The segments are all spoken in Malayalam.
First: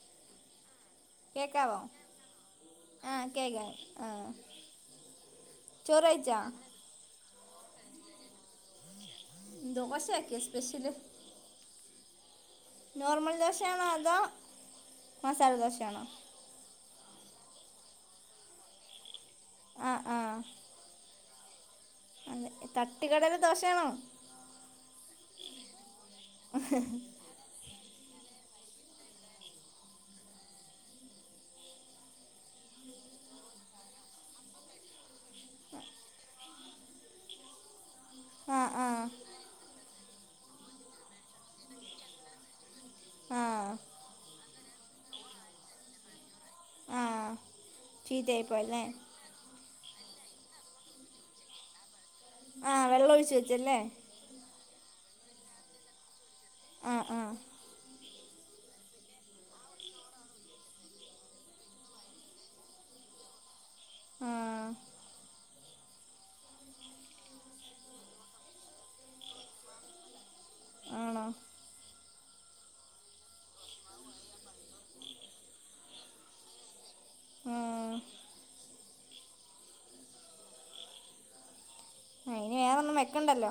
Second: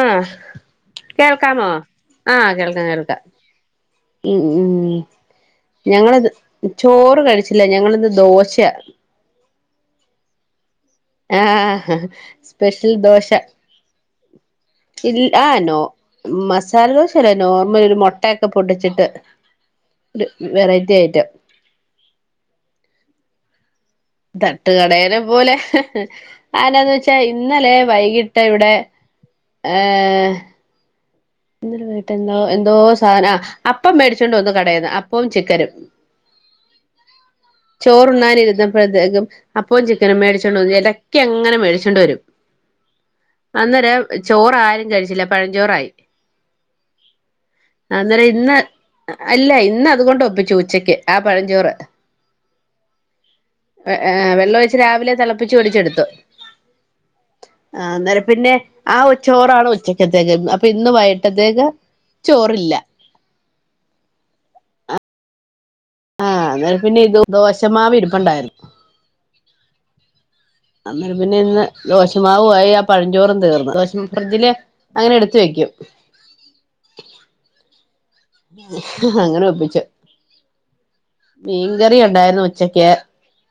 ആഹ് കേൾക്കാമോ കേക്കാവോ ആഹ് കേൾക്കാം ആ കേൾക്കാം കേക്കാം ആ ഉം ഉം ചോറ് ഞങ്ങളിത് കഴിച്ചാ ചോറ് കഴിച്ചില്ലാ ഞങ്ങളിന്ന് ദോശയാ ദോശാക്ക്യോ സ്പെഷ്യെല് ആഹ് സ്പെഷ്യൽ ദോശാ ക്കാണോ അതോ ഇല്ലാ മസാല ആ നോ ദോശയാണോ മസാലദോശല്ലാ നോർമല് ഒരു മൊട്ടയൊക്കെ പൊട്ടിച്ചിട്ട് ആ ണ്ട് വെറൈറ്റി ഐറ്റം അല്ല തട്ട്കടേലെ ദോശേണോ? തട്ട്കടേലെ പോലെ ആരാന്ന് വെച്ചാ ഇ ഇന്നലെ വൈകീട്ട് ഇവിടെ ഏഹ് ഇന്നലെ വൈകീട്ട് എന്തോ എന്തോ സാധന ആഹ് അപ്പം മേടിച്ചാേണ്ട് വന്ന് കടേന്ന് അപ്പവും ചിക്കനും ആ ആ ചോറുണ്ണാനിര്ന്നപ്പഴത്തേക്കും അപ്പോം ചിക്കനും മേടിച്ചോണ്ട് വെന്ന് എടക്കങ്ങനെ മേടിച്ചോണ്ട് വെരും ആ അന്നെരം ചോറാരും കഴിച്ചില്ല പഴഞ്ചോറായി ആ അന്നേരം ഇന്ന് ചീത്തയായിപ്പോയല്ലേ അല്ല ഇന്ന് അതുകൊണ്ട് ഒപ്പിച്ചു ഉച്ചക്ക് ആഹ് പഴംഞ്ചോറ് ആഹ് വെള്ളൊം ഒഴിച്ച് വെച്ച് അല്ലേ ആഹ് വെള്ളൊഴിച്ച് രാവിലെ തെളപ്പിച്ച് ഒലിച്ചെട്ത്തു ആഹ് ആഹ് ആഹ് അന്നേരം പിന്നെ ആ ഉ ച്ചോറാണ് ഉച്ചക്കത്തേക്ക് അപ്പൊ ഇന്ന് വൈ പ്രത്യേക ചോറില്ലാ ആഹ് ആഹ് അന്നേരം പിന്നെ ഇതു ദോശമാവ് ഇരിപ്പാെണ്ടായ്ര്ന്നു അന്നേരം ആണോ പിന്നെ ഇന്ന് ദോശുമാവു ആയി ആ പഴഞ്ചോറും തീർന്ന് ദോശ ഫ്രിഡ്ജ്ല് അങ്ങനെ എട്ത്ത് വെക്കും ആ ആ, അങ്ങെനെ ഒപ്പിച്ചു മീൻകറി ഉണ്ടായിരുന്നു ഇനി വേറെ ഉച്ചക്ക്. ഒന്നും വെക്കണ്ടല്ലോ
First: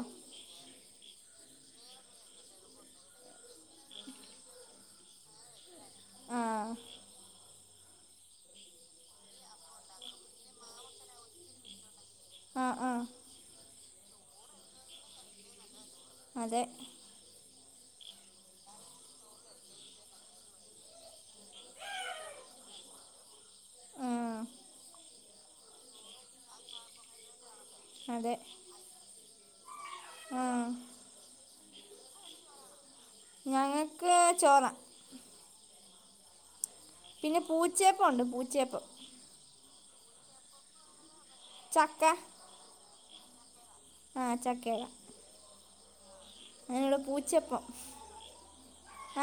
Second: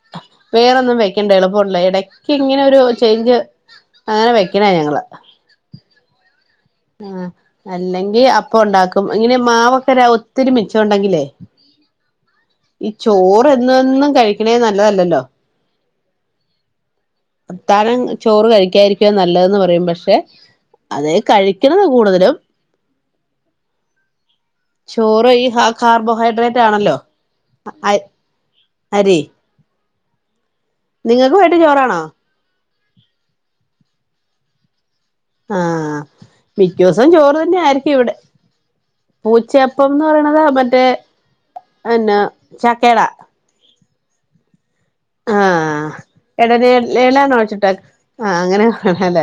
വേറൊന്നും വെയ്ക്കണ്ട എളുപ്പമുണ്ടെ ഇടയ്ക്ക് ഇങ്ങനെ ഒരു ചെയ്ഞ്ച് അങ്ങനെ വെയ്ക്കണ ഞങ്ങള് ആഹ് ആഹ് അല്ലെങ്കി അപ്പം ഒണ്ടാക്കും ഇങ്ങനെ മാവൊക്കെ ര ഒത്തിരി മിച്ചം ഒണ്ടെങ്കിലേ ആ ഈ ആ ചോറ് എന്നും എന്നും കഴിക്ക്ണേ നല്ലതല്ലല്ലോ അതെ അത്താഴം ചോറ് കഴിക്കാതിരിക്കുവാ നല്ലതെന്ന് പറയും പക്ഷെ അതേ കഴി ക്ക്ത്‌ന്ന് കൂട്തലും ആ ചോറു ഈ ഹ കാർബോ ഹൈഡ്രേറ്റാണല്ലോ അ അരി ആഹ് നിങ്ങൾക്ക് വൈകിട്ട് ചോറാണോ? ഞങ്ങൾക്ക് ചോറാ. ആ മിക്ക ദിവസവും ചോറ് പിന്നെ തന്നെ ആയിരിക്കും പൂച്ചയപ്പം ഇവിടെ. ഉണ്ട് പൂച്ചയപ്പം പൂച്ചയപ്പംന്നറിണത് മറ്റേ ചക്ക യെന്നാ ചക്കേട ആ ചക്കേട ആ.... എടന എലായിലാണോ പൂച്ചയപ്പം വെച്ചിട്ട് ആ അങ്ങനെ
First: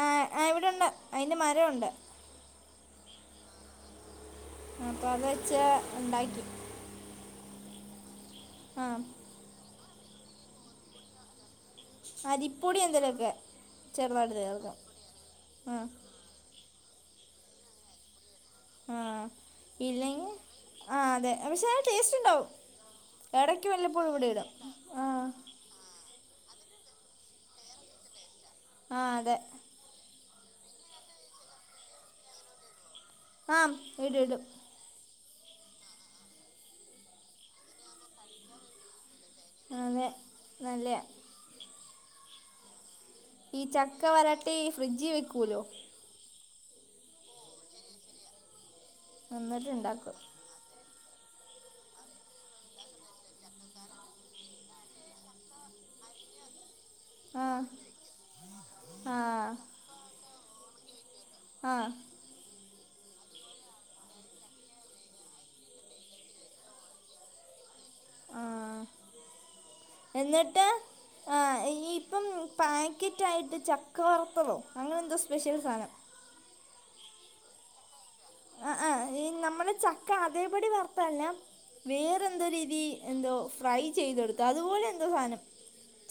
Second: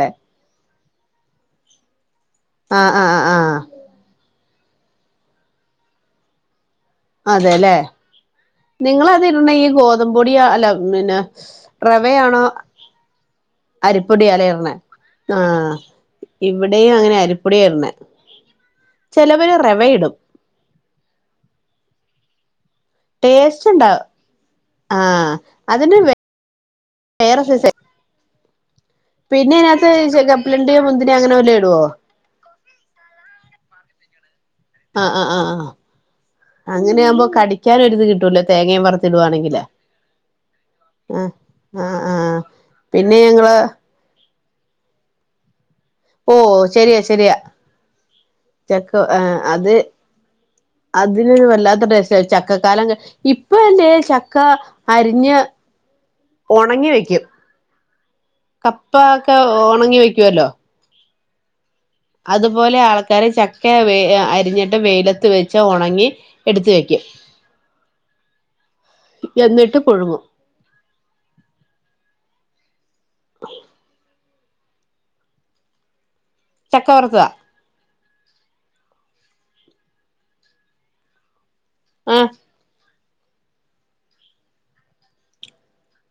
ആ ആ, ഇവിടെ ഉണ്ട് അതിൻ്റെ മരമുണ്ട് ആ ആ ആ അപ്പോൾ അത് വെച്ച് ഉണ്ടാക്കി. അതെലെ ആ നിങ്ങളതിട്ണ ഈ ഗോതമ്പുപൊടി അല്ല പിന്നെ റവയാണോ അരിപ്പൊടി എന്തെങ്കിലുമൊക്കെ അരിപ്പൊടി ചെറുതായിട്ട് എലെ ഇട്ണേ ചേർക്കും ആഹ് ആ ഇവിടെയും അങ്ങനെ അരിപ്പൊടി ഇട്ണേ ആ ഇല്ലെങ്കിൽ ആ അതെ പക്ഷേ, അതിന് ടേസ്റ്റ് ഉണ്ടാവും. ഇടയ്ക്ക് ടേസ്റ്റ് ഉണ്ടാവും വല്ലപ്പോഴും ഇവിടെ ഇടും, ആ ആഹ് അതിന് വെ വേറെ സൈസെ ആ അതെ പിന്നെ അതിനകത്ത് കപ്പലണ്ടിയൊ മുന്തിരി അങ്ങനെ വല്ലോം ഇടുവോ? ആഹ് ഇട് ടും ആ ആ ആ ആ അങ്ങനെ ആകുമ്പോ കടിക്കാൻ ഒരിത് കിട്ടുവല്ലോ തേങ്ങയും വറുത്ത് ഇടുവാണെങ്കില് അതെ നല്ല അഹ് ആഹ് ആഹ് ആഹ് പിന്നെ ഞങ്ങ ഈ ചക്ക വരട്ടി ഈ ഫ്രിഡ്ജിൽ വെക്കൂലോ. ഓഹ് ശരിയാ ശരിയാ ചക്ക ആ എന്നിട്ട് അത് ഉണ്ടാക്കും അതിനൊരു വല്ലാത്ത ടേസ്റ്റാ ചക്കകാലം, ഇപ്പഴല്ലേ ചക്ക അരിഞ്ഞ്, ഉണങ്ങി വെയ് ആ കപ്പ ഒക്കെ ആഹ് ഉണങ്ങി വെക്കുവല്ലോ. ആ. അതുപോലെ ആൾക്കാരു ചക്ക വെ അരിഞ്ഞിട്ട്, വെയിലത്ത് വെച്ച് ഉണങ്ങി. എടുത്ത് വെയ്ക്കും [inaudible] ആ, എന്നിട്ട് പുഴുങ്ങും എന്നിട്ട് ഇനി ഇപ്പം പാക് കിറ്റായിട്ട് ചക്ക വറുത്തതോ, അങ്ങനെ എന്തോ സ്പെഷ്യൽ സാധനം. ചക്ക വറുത്തതാ. അഹ് ആഹ് ഈ നമ്മൾ ചക്ക അതേപടി വർത്തതല്ല വേറെ ആഹ് എന്തോ രീതി എന്തോ ഫ്രൈ ചെയ്തെടുത്തു അതുപോലെ എന്തോ സാധനം.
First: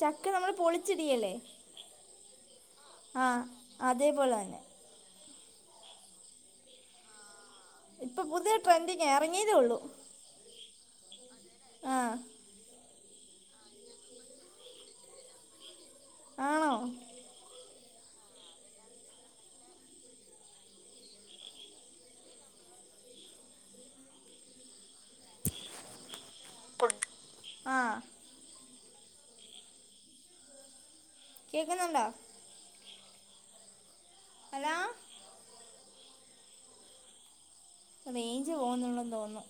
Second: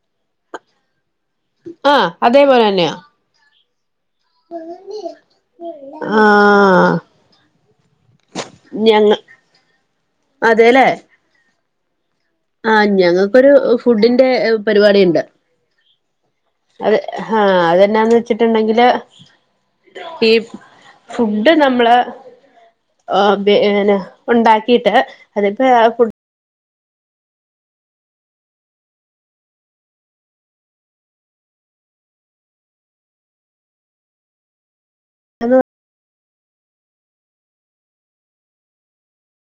ചക്ക നമ്മൾ പൊളിച്ചിടിയേലെ. ആ അതേപോലെ തന്നെയാ. ആഹ് അതേ പോലെ തന്നെ. ആഹ് ഇപ്പൊ പുതിയ ട്രെൻഡിങ്ങാ ഞങ്ങ ഇറങ്ങിയതേ ഉള്ളൂ, അതേല്ലേ ആ ആഹ് ഞങ്ങൾക്കൊരു ഫുഡിന്റെ പരിപാടി ഉണ്ട് ആണോ ഹാ അത് എന്നാന്ന് വെച്ചിട്ടുണ്ടെങ്കില് ഈ ഫുഡ്ഡ് നമ്മള് പിന്നെ ഉണ്ടാക്കിയിട്ട് അതിപ്പോ [inaudible] ആ കേൾക്കുന്നുണ്ടോ? ഹലോ! അത് റേഞ്ച് പോകുന്നുണ്ടെന്ന് തോന്നുന്നു.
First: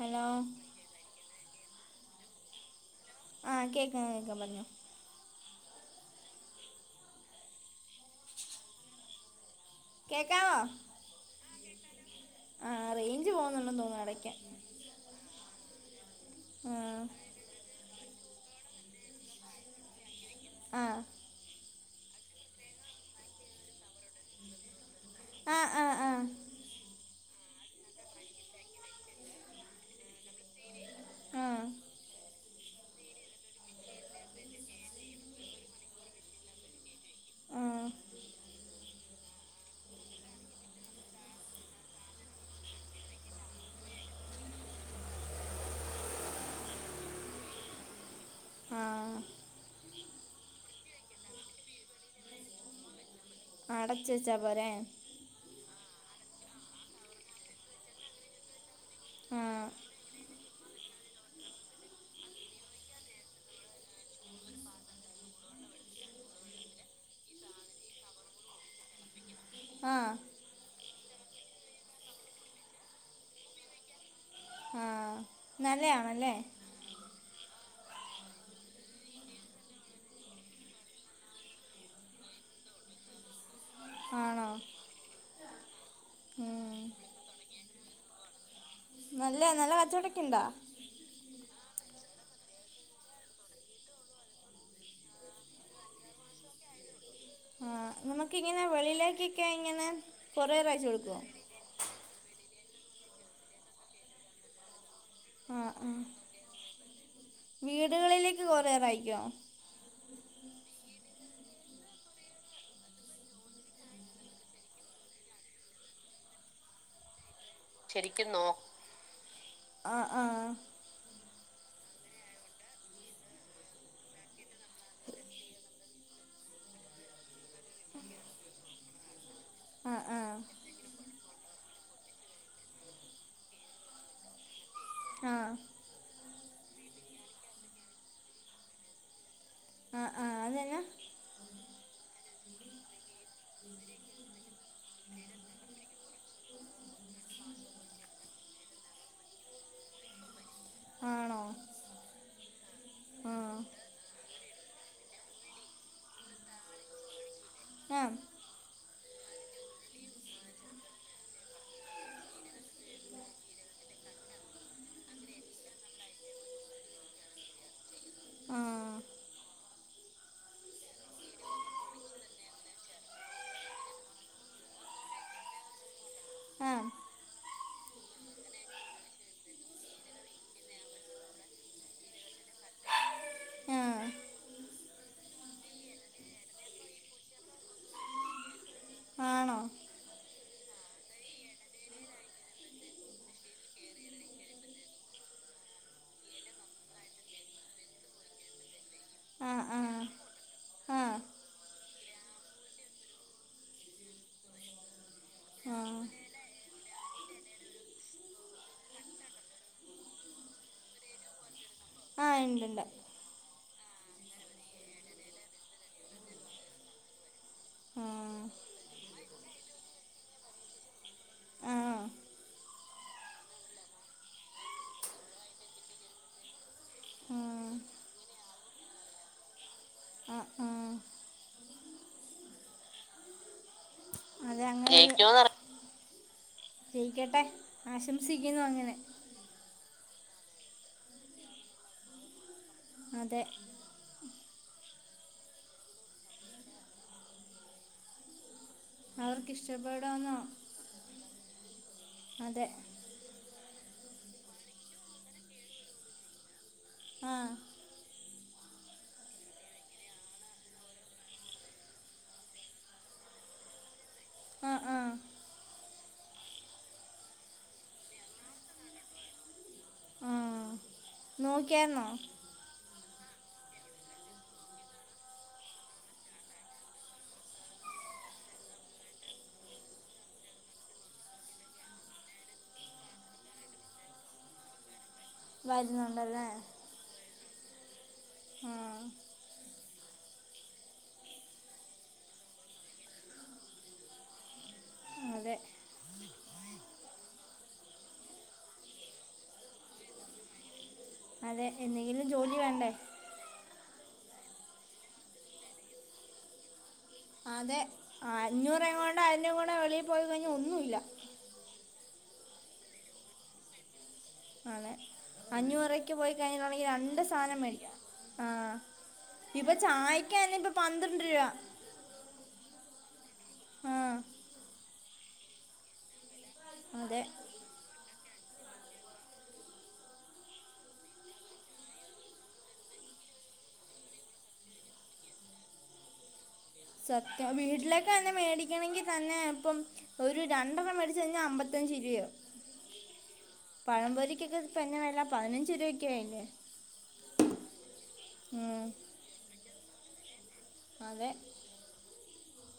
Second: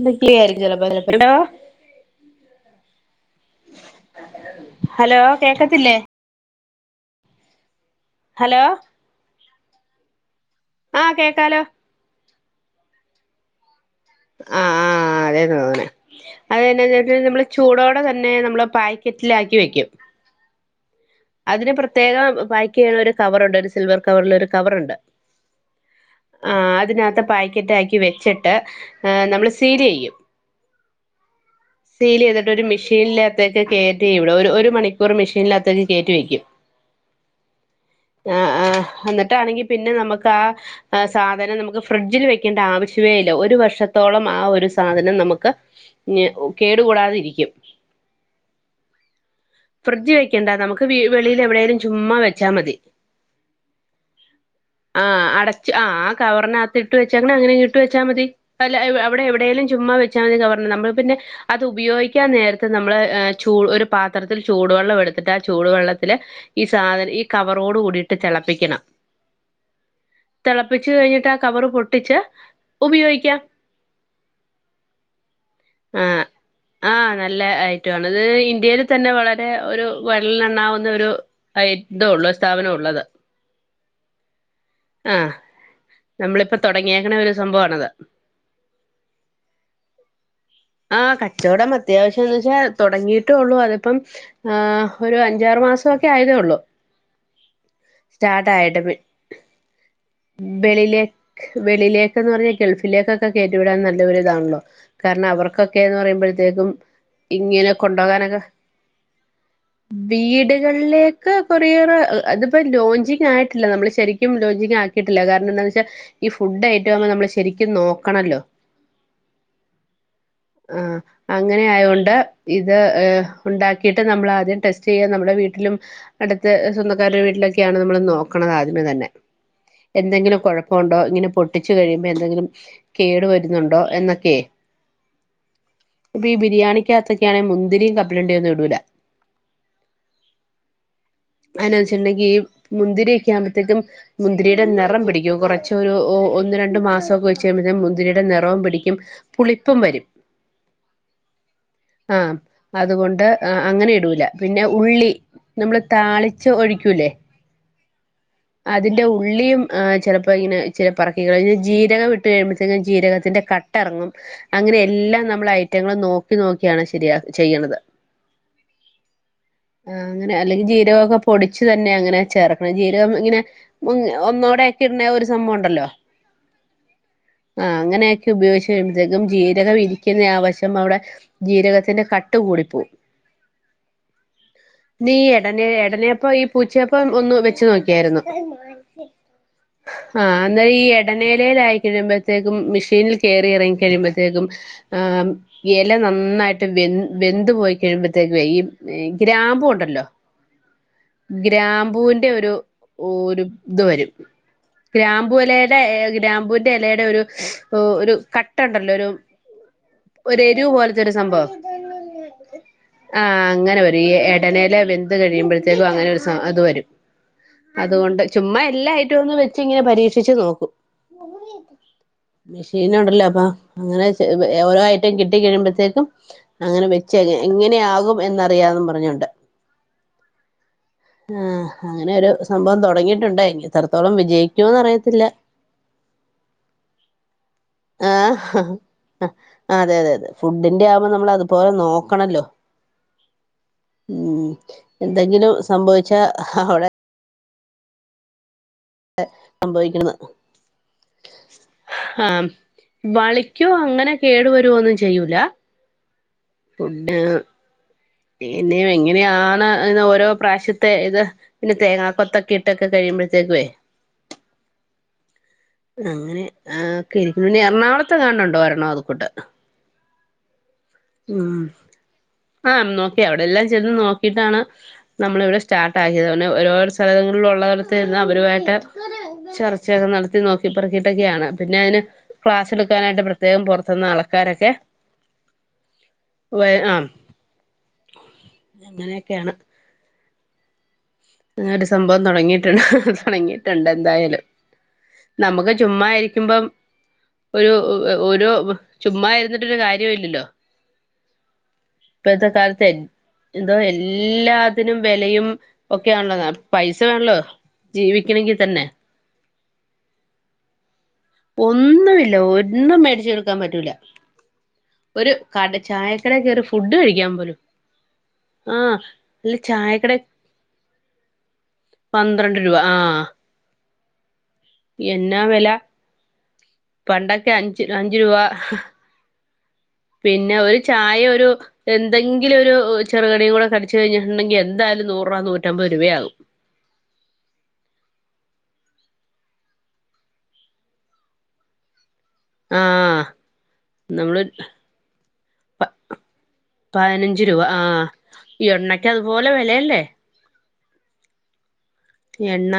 ഹലോ ആയിരിക്കല്ലോ പോ--ഹലോ [unintelligible] ആഹ് കേക്കാം കേക്കാം പറഞ്ഞോ. ഹലോ കേക്കത്തില്ലേ ഹലോ കേക്കാവോ. ആഹ് കേക്കാലോ ആഹ് റേഞ്ച് പോകുന്നുണ്ട് തോന്നുന്നു ഇടയ്ക്ക് ആഹ് ആഹ് അതേന്നാ തോന്നണെ അത് എന്നാന്ന് ചോദിച്ചാ ആ നമ്മള് ചൂടോടെ തന്നെ നമ്മള് പായാക്കറ്റിലാക്കി വെക്കും. ആഹ് അതിന് പ്രത്യേകം പാക്ക് ചെയ്യാള്ളൊര് കവറുണ്ട് ഒരു സിൽവർ കവറ്‌ല് ഒരു കവറ്ണ്ട്. ആഹ് ആഹ് ആഹ് ആഹ് അതിനകത്ത് പാക്കറ്റ് ആക്കി വെച്ചിട്ട് നമ്മൾ സീൽ ചെയ്യും ആഹ് സീൽ ചെയ്തിട്ട് ഒരു മെഷീനില്ലാത്തേക്ക് കേയറ്റി ഇവിടെ ഒരു ഒരു മണിക്കൂ കുർ മെഷീനകാത്ത ക് കയറ്റി വെക്കും ആഹ് ആഹ് എന്നിട്ടാണെങ്കി പിന്നെ നമുക്ക് ആഹ് ആ സാധനം നമുക്ക് ഫ്രിഡ്ജിൽ വെക്കേണ്ട ആവശ്യമേ ഇല്ല ഒരു വർഷത്തോളം ആ ഒരു സാധനം നമുക്ക്. ന് കേടു കൂടാതിരിക്കും ആഹ് ഫ്രിഡ്ജ് വക്കണ്ട നമക്ക് വെളിൽ എവിടെോയാലും ചുമ്മാ വെച്ചാ മതി അടച്ച് വെച്ചാ പോരേ ആഹ് അടച്ച്ച് ആഹ് കവറിനകത്തി ഇട്ട് വെച്ചങ്ങനെ അങ്ങനെ ഇങ്‌ ഇട്ട് വെച്ചാൽ മതി അല്ലഅവിടെ ആ എവിടേലും ചുമ്മാ വെച്ചാമതി കവർ നമ്മൾ പിന്നെ അത് ഉപയോഗിക്കാൻ നേരത്ത് നമ്മൾ ചൂ ഒരു പാത്രത്തിൽ ചൂടുവെള്ളം എടുത്തിട്ട് ആ ചൂടുവെള്ളത്തില് ഈ സാധന ഈ കവറോട് കൂടിട്ട് തിളപ്പിക്കണം ആഹ് തിളപ്പിച്ച് കഴിഞ്ഞിട്ട് ആഹ് കവറ് പൊട്ടിച്ച് ഉപയോഗിക്കാം ആഹ് നല്ല ആഹ് യാണല്ലേ ആഹ് നല്ല ഐറ്റ മാണ് ത് ഇത് ഇന്ത്യൽ തന്നെ വളരെ ഒരു വരലിനണ്ണാവുന്ന ഒരു ഉള്ള സ്ഥാപനം ഉള്ളത് ആണോ ആ നമ്മളിപ്പം ഉം. തുടങ്ങിയേക്ക്ണ ഒരു സംഭവാണ്ത് നല്ല നല്ല കച്ചവടൊക്കെ ഉണ്ടോ ആഹ് കച്ചവടം അത്യാവശ്യംന്ന് വെച്ചാൽ തുടങ്ങിയിട്ടേ ഉള്ളു അതിപ്പം ആഹ് ഒരു അഞ്ചാറ് മാസൊക്കെ ആയതേ ഉള്ളൂ ആ സ്റ്റാർട്ട് നമുക്കിങ്ങനെ ആയിട്ട് വെളിയിലേക്കൊക്കെ എങ്ങനെ കൊറിയറ് അയച്ചു കൊടുക്കോ വെളിയിലേക്കന്ന് പറഞ്ഞാൽ ഗൾഫിലേക്കൊക്കെ കേറ്റുവിടാൻ നല്ലൊരുരിതാണല്ലോ കാരണം ആ ആ അവർക്കൊക്കെന്ന് പറയുമ്പോള് ത്തേക്കും ഇങ്ങനെ കൊണ്ടാ കാനൊക്കെ വീടുകളിലേക്ക് കൊറിയർ അയക്കുമോ വീടുകളിലേക്ക് കൊറിയർ അതിപ്പോ ലോഞ്ചിങ് ആയിട്ടില്ല നമ്മള് ശെരിക്കും ക്ക്യും ലോൺച്ചിങ് ആക്കിട്ടില്ല കാരണം എന്താന്ന് വെച്ചാ ഈ ഫുഡ് ഏറ്റവ [unintelligible] നമ്മൾ ശെ ശരിക്കും നോ ആഹ് ആഹ് ആഹ് അങ്ങനെ ആയുകൊണ്ട് ഇത് ഉണ്ടാക്കിയിട്ട് നമ്മൾ ആദ്യം ടെസ്റ്റ് ചെയ്യാ നമ്മുടെ വീട്ടിലും അടുത്ത് സ്വന്തക്കാരുടെ വീട്ടിലൊകെ ക്കെയാണ് നമ്മൾനോക്ക്ണത് ആദ്യമേ തന്നെ ആ ആ എന്തെങ്കിലും കുഴപ്പ പ്പോ ണ്ടോ ഇങ്ങനെ പൊട്ടിച്ചു കഴിയുമ്പോ എന്തെങ്കിലും കേടു വരുന്നുണ്ടോ എന്നൊക്കെ ആഹ് പ്പി ഈ ബിരിയാണി ക്കകത്തൊക്കെയണെ മുന്തിരിം കപ്പലണ്ടി ഒന്നും ഇടൂല ആഹ് ആഹ് അതന്നാ അഎന്നാചണ്ടങ്കി മുന്തിരിയൊക്കെ ആകുമ്പോഴത്തേക്കും മുന്തിരിയുടെ നിറം പിടിക്കും കുറച്ചൊരു ഓ ഒന്ന് രണ്ട് മാസമൊക്കെ വെച്ച് കഴിഞ്ഞാ മുന്തിരിയുടെ നിറവും പിടിക്കും പുളിപ്പും വരും ആണോ. ആഹ് അതുകൊണ്ട് ആ അങ്ങനെ ഇടൂല. പിന്നെ ഉള്ളി നമ്മള് താളി ച്ച് ഒഴിക്കൂലേ ആ അതിന്റെ ഉള്ളം ആഹ് ചെലപ്പോ ഇങ്ങനെ ചില പറക്കികൾ ജീരകം ഇട്ട് കഴിയുമ്പത്തേക്കും ജീരകത്തിന്റെ കട്ടറങ്ങും. അങ്ങനെ എല്ലാം നമ്മള് ഐറ്റങ്ങള് നോക്കി നോക്കിയാണ് ശരിയാ ചെയ്യണത് ആഹ് ആഹ് അങ്ങനെ അല്ലെങ്കിൽ ജീര കൊക്കെ പൊടിച്ചു തന്നെ അങ്ങനെ ചേർക്കണം ജീരകം ഇങ്ങനെ മുന്ന് ഒന്നൂടെ ഒക്കെ ഇടണെ ഒരു സംഭവണ്ടല്ലോ ആ ആ ആഹ് അങ്ങനെയൊക്കെ ഉപയോഗിച്ച് കഴിയുമ്പത്തേക്കും ജീ രകം ഇരിക്ക്യുന്നയ വശം അവിടെ ജീരകത്തിന്റെ കട്ട് കൂടി പോവും. ആഹ്. നീ എടനെ എടനേപ്പ ഈ പൂച്ചയപ്പം ഒന്ന് വെച്ചു നോക്കിയായിരുന്നു. ആണോ. ആഹ് അന്നേര ഈ ഇടനേലേലായി കഴിയുമ്പത്തേക്കും മിഷീനിൽ കേറി എറങ്ങി കഴിയുമ്പ- പെയ്തും ആഹ് യെല നന്നായിട്ട് വെൻ വെന്ത് പോയി കഴിയുമ്പഴത്തേക്ക്വയ് ഈ ഈ ആ ഗ്രാമ്പു ആ ഉണ്ടല്ലോ. ആ ഗ്രാമ്പൂന്റെ ഒര് ഓരു ത് വരും ഗ്രാമ്പു ആ എലയടെ ഗ്രാമ്പുവിന്റെ എലയടെ ഒരു ഒരു കട്ടണ്ടല്ലോ ഒരു ഒരെരു പോൽത്തൊരു സംഭവം. ആഹ് ഇണ്ട്ണ്ട് ആഹ് അങ്ങനെ വരും. ഈ എടനയില വെന്ത് കഴിയുമ്പഴത്തേക്കും അങ്ങനെ ഒരു സ അത് വരും ആ അതുകൊണ്ട് ചുമ്മാ എല്ലാ ഐറ്റം ഒന്ന് വെച്ച്ങ്ങനെ പരീക്ഷിച്ച് നോക്കു. ആ മെഷീൻ ഉണ്ടല്ലോ അപ്പ അങ്ങനെ ചെ ഓരോ ഐറ്റം കിട്ടിക്കഴിയുമ്പഴത്തേക്കും. അങ്ങനെ വെച്ച് ആ കയ്ഞ ആ എങ്ങനെയാകും എന്നറിയാന്നും പറഞ്ഞോണ്ട്. അഹ് ആഹ് ആഹ് അങ്ങനെ ഒരു സംഭവം തൊടങ്ങിയിട്ടുണ്ട്. എത്രത്തോളം വിജയിക്കൂന്ന് അതങ്ങനെ ഒരു- അറിയത്തില്ല ജയിക്കുമെന്ന് പറ ജയിക്കട്ടെ ആശംസിക്കുന്നു അങ്ങനെ. ആഹ് അതെ അതെ അതെ ഫുഡിന്റെ ആവുമ്പോ നമ്മളതുപോലെ നോക്കണല്ലോ അതെ ഉം എന്തെങ്കിലും സംഭവിച്ച അവിടെ അവർക്ക് സംഭവിക്കുന്നത് ഇഷ്ടപ്പെടുമെന്നോ ഹ് ആം അതെ വളിക്യോ അങ്ങനെ കേടുവരുവൊന്നും ചെയ്യൂല ഫുഡ് ആ ഇനി എങ്ങനെയാണ് എന്ന് ഓരോ പ്രാവശ്യത്തെ ഇത് പിന്നെ തേങ്ങാ കൊത്തൊക്കെ ഇട്ടൊക്കെ കഴിയുമ്പത്തേക്കുവേ അ ആഹ് അങ്ങനെ ആ ഒക്കെരിക്ക്ണു പിന്നെറണാകുളത്തെങ്ങാണ്ടുണ്ടോ ഒരെണ്ണ അത് കൂട്ട് ആഹ് ഉം ആ നോക്കി അവിടെല്ലാം ചെന്ന് നോക്കീട്ടാണ്. നമ്മളിവിടെ സ്റ്റാർട്ട് ആക്കിയതാണ്. ഒരുപാട് സ്ഥലങ്ങളിലുള്ള ഉള്ളടത്തു നിന്ന് അവരുവായിട്ട് ചർച്ചയൊക്കെ നടത്തി നോക്കി പർക്കിട്ടൊക്കെയാണ് പിന്നെ അതിന്. ക്ലാസ്ടുക്കാനായിട്ട് പ്രത്യേകം പുറത്തുന്ന് ആൾക്കാരൊക്കെ വരുന്നുണ്ടല്ലേ ആം ആ അങ്ങനെയൊക്കെയാണ്. അങ്ങനെരു സംഭവം തൊടങ്ങിട്ട് തൊടങ്ങിട്ട്ണ്ട് എന്തായലും അതെ നമുക്ക് ചുമ്മാരി ക്യുമ്പം ഒരു ഓരു ചുമ്മാ ഇരുന്നിട്ടൊരു കാര്യവു ഇല്ലല്ലോ. അതെ എന്തെങ്കില്. ഇപ്പഴത്തെ കാലത്തെ എന്തോ എല്ലാത്തിനും വെലയും ഒക്കെയാണെന്നതാണ്. പൈസ വേൺല്ലോ ജീവിക്കണെങ്കി തന്നെ [unintelligible] വെളീ പോയി കയിഞ്ഞാ ഒന്നൂല്ല ഒന്നുമില്ല ഒന്നും മേടിച്ച് കൊടുക്കാൻ പറ്റൂല. അതെ ഒരു കട അഞ്ഞൂറക്ക് ചായക്കട കയറി പോയിക്കയിഞ്ഞിട്ടുണ്ടെങ്കി ഫുഡ് രണ്ട് കഴിക്കാൻ പോലും സാനം മേടിക്ക. ആഹ് അല്ല ഇപ്പ ചായക്കട ചായക്കെന്നെപ്പ പന്ത്രണ്ട് രൂവ പന്ത്രണ്ട് രൂപ ആഹ് ആഹ് എന്നാ വെല അതെ പണ്ടൊക്കെ അഞ്ച് അഞ്ച് രൂവ പിന്നെ ഒരു ചായൊരു എന്തെങ്കിലൊരു ചെറുകടിയുകൂടെ കടിച്ച് കഴിഞ്ഞിട്ട്ണ്ടെങ്കി എന്തായാലും നൂറ് രൂപ നൂറ്റമ്പത് രൂപയാകും. സത്യം വീട്ടിലേകന്നെ മേടിക്കണെങ്കി തന്നെ ഇപ്പം ഒരു രണ്ടെണ്ണം മേടിച്ച് കഴിഞ്ഞാ അമ്പ ത്തഞ്ച് [unintelligible] ആഹ് പഴം നമ്മള് പൊരിക്കൊക്കെ പ്പെന്ന വെല പതിനഞ്ച് രൂപൊക്കായില്ലെ പയ്നഞ്ച് രൂപ ആഹ് എണ്ണക്കതുപോലെ വെലയല്ലെ അതെ എണ്ണ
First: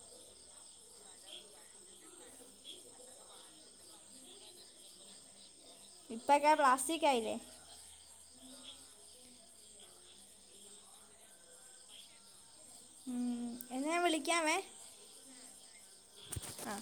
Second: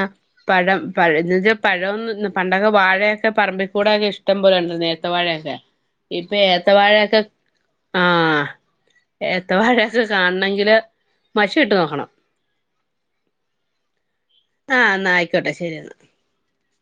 പഴം പഴന്നച്ച പഴം ന്ന് ന്ന് പണ്ടൊക്കെ വാഴെക്കെ പറമ്പിക്കൂടെ ഞഷ്ടം പോലെണ്ട് ന്നേ ത്ത വാഴയൊക്കെ ഇപ്പൊ ഇപ്പൊക്കെ ഏത്ത പ്ലാസ്റ്റിക് വാഴയൊക്കെ ആയില്ലേ ആഹ് ഏത്തവാഴയൊക്കെ കാൺണെങ്കില് മശിട്ട് നോക്കണം ഉം എന്ന ഞാ വിളിക്കാവേ ആഹ് ന്നായിക്കോട്ടെ ശരിയെന്നാ അഹ്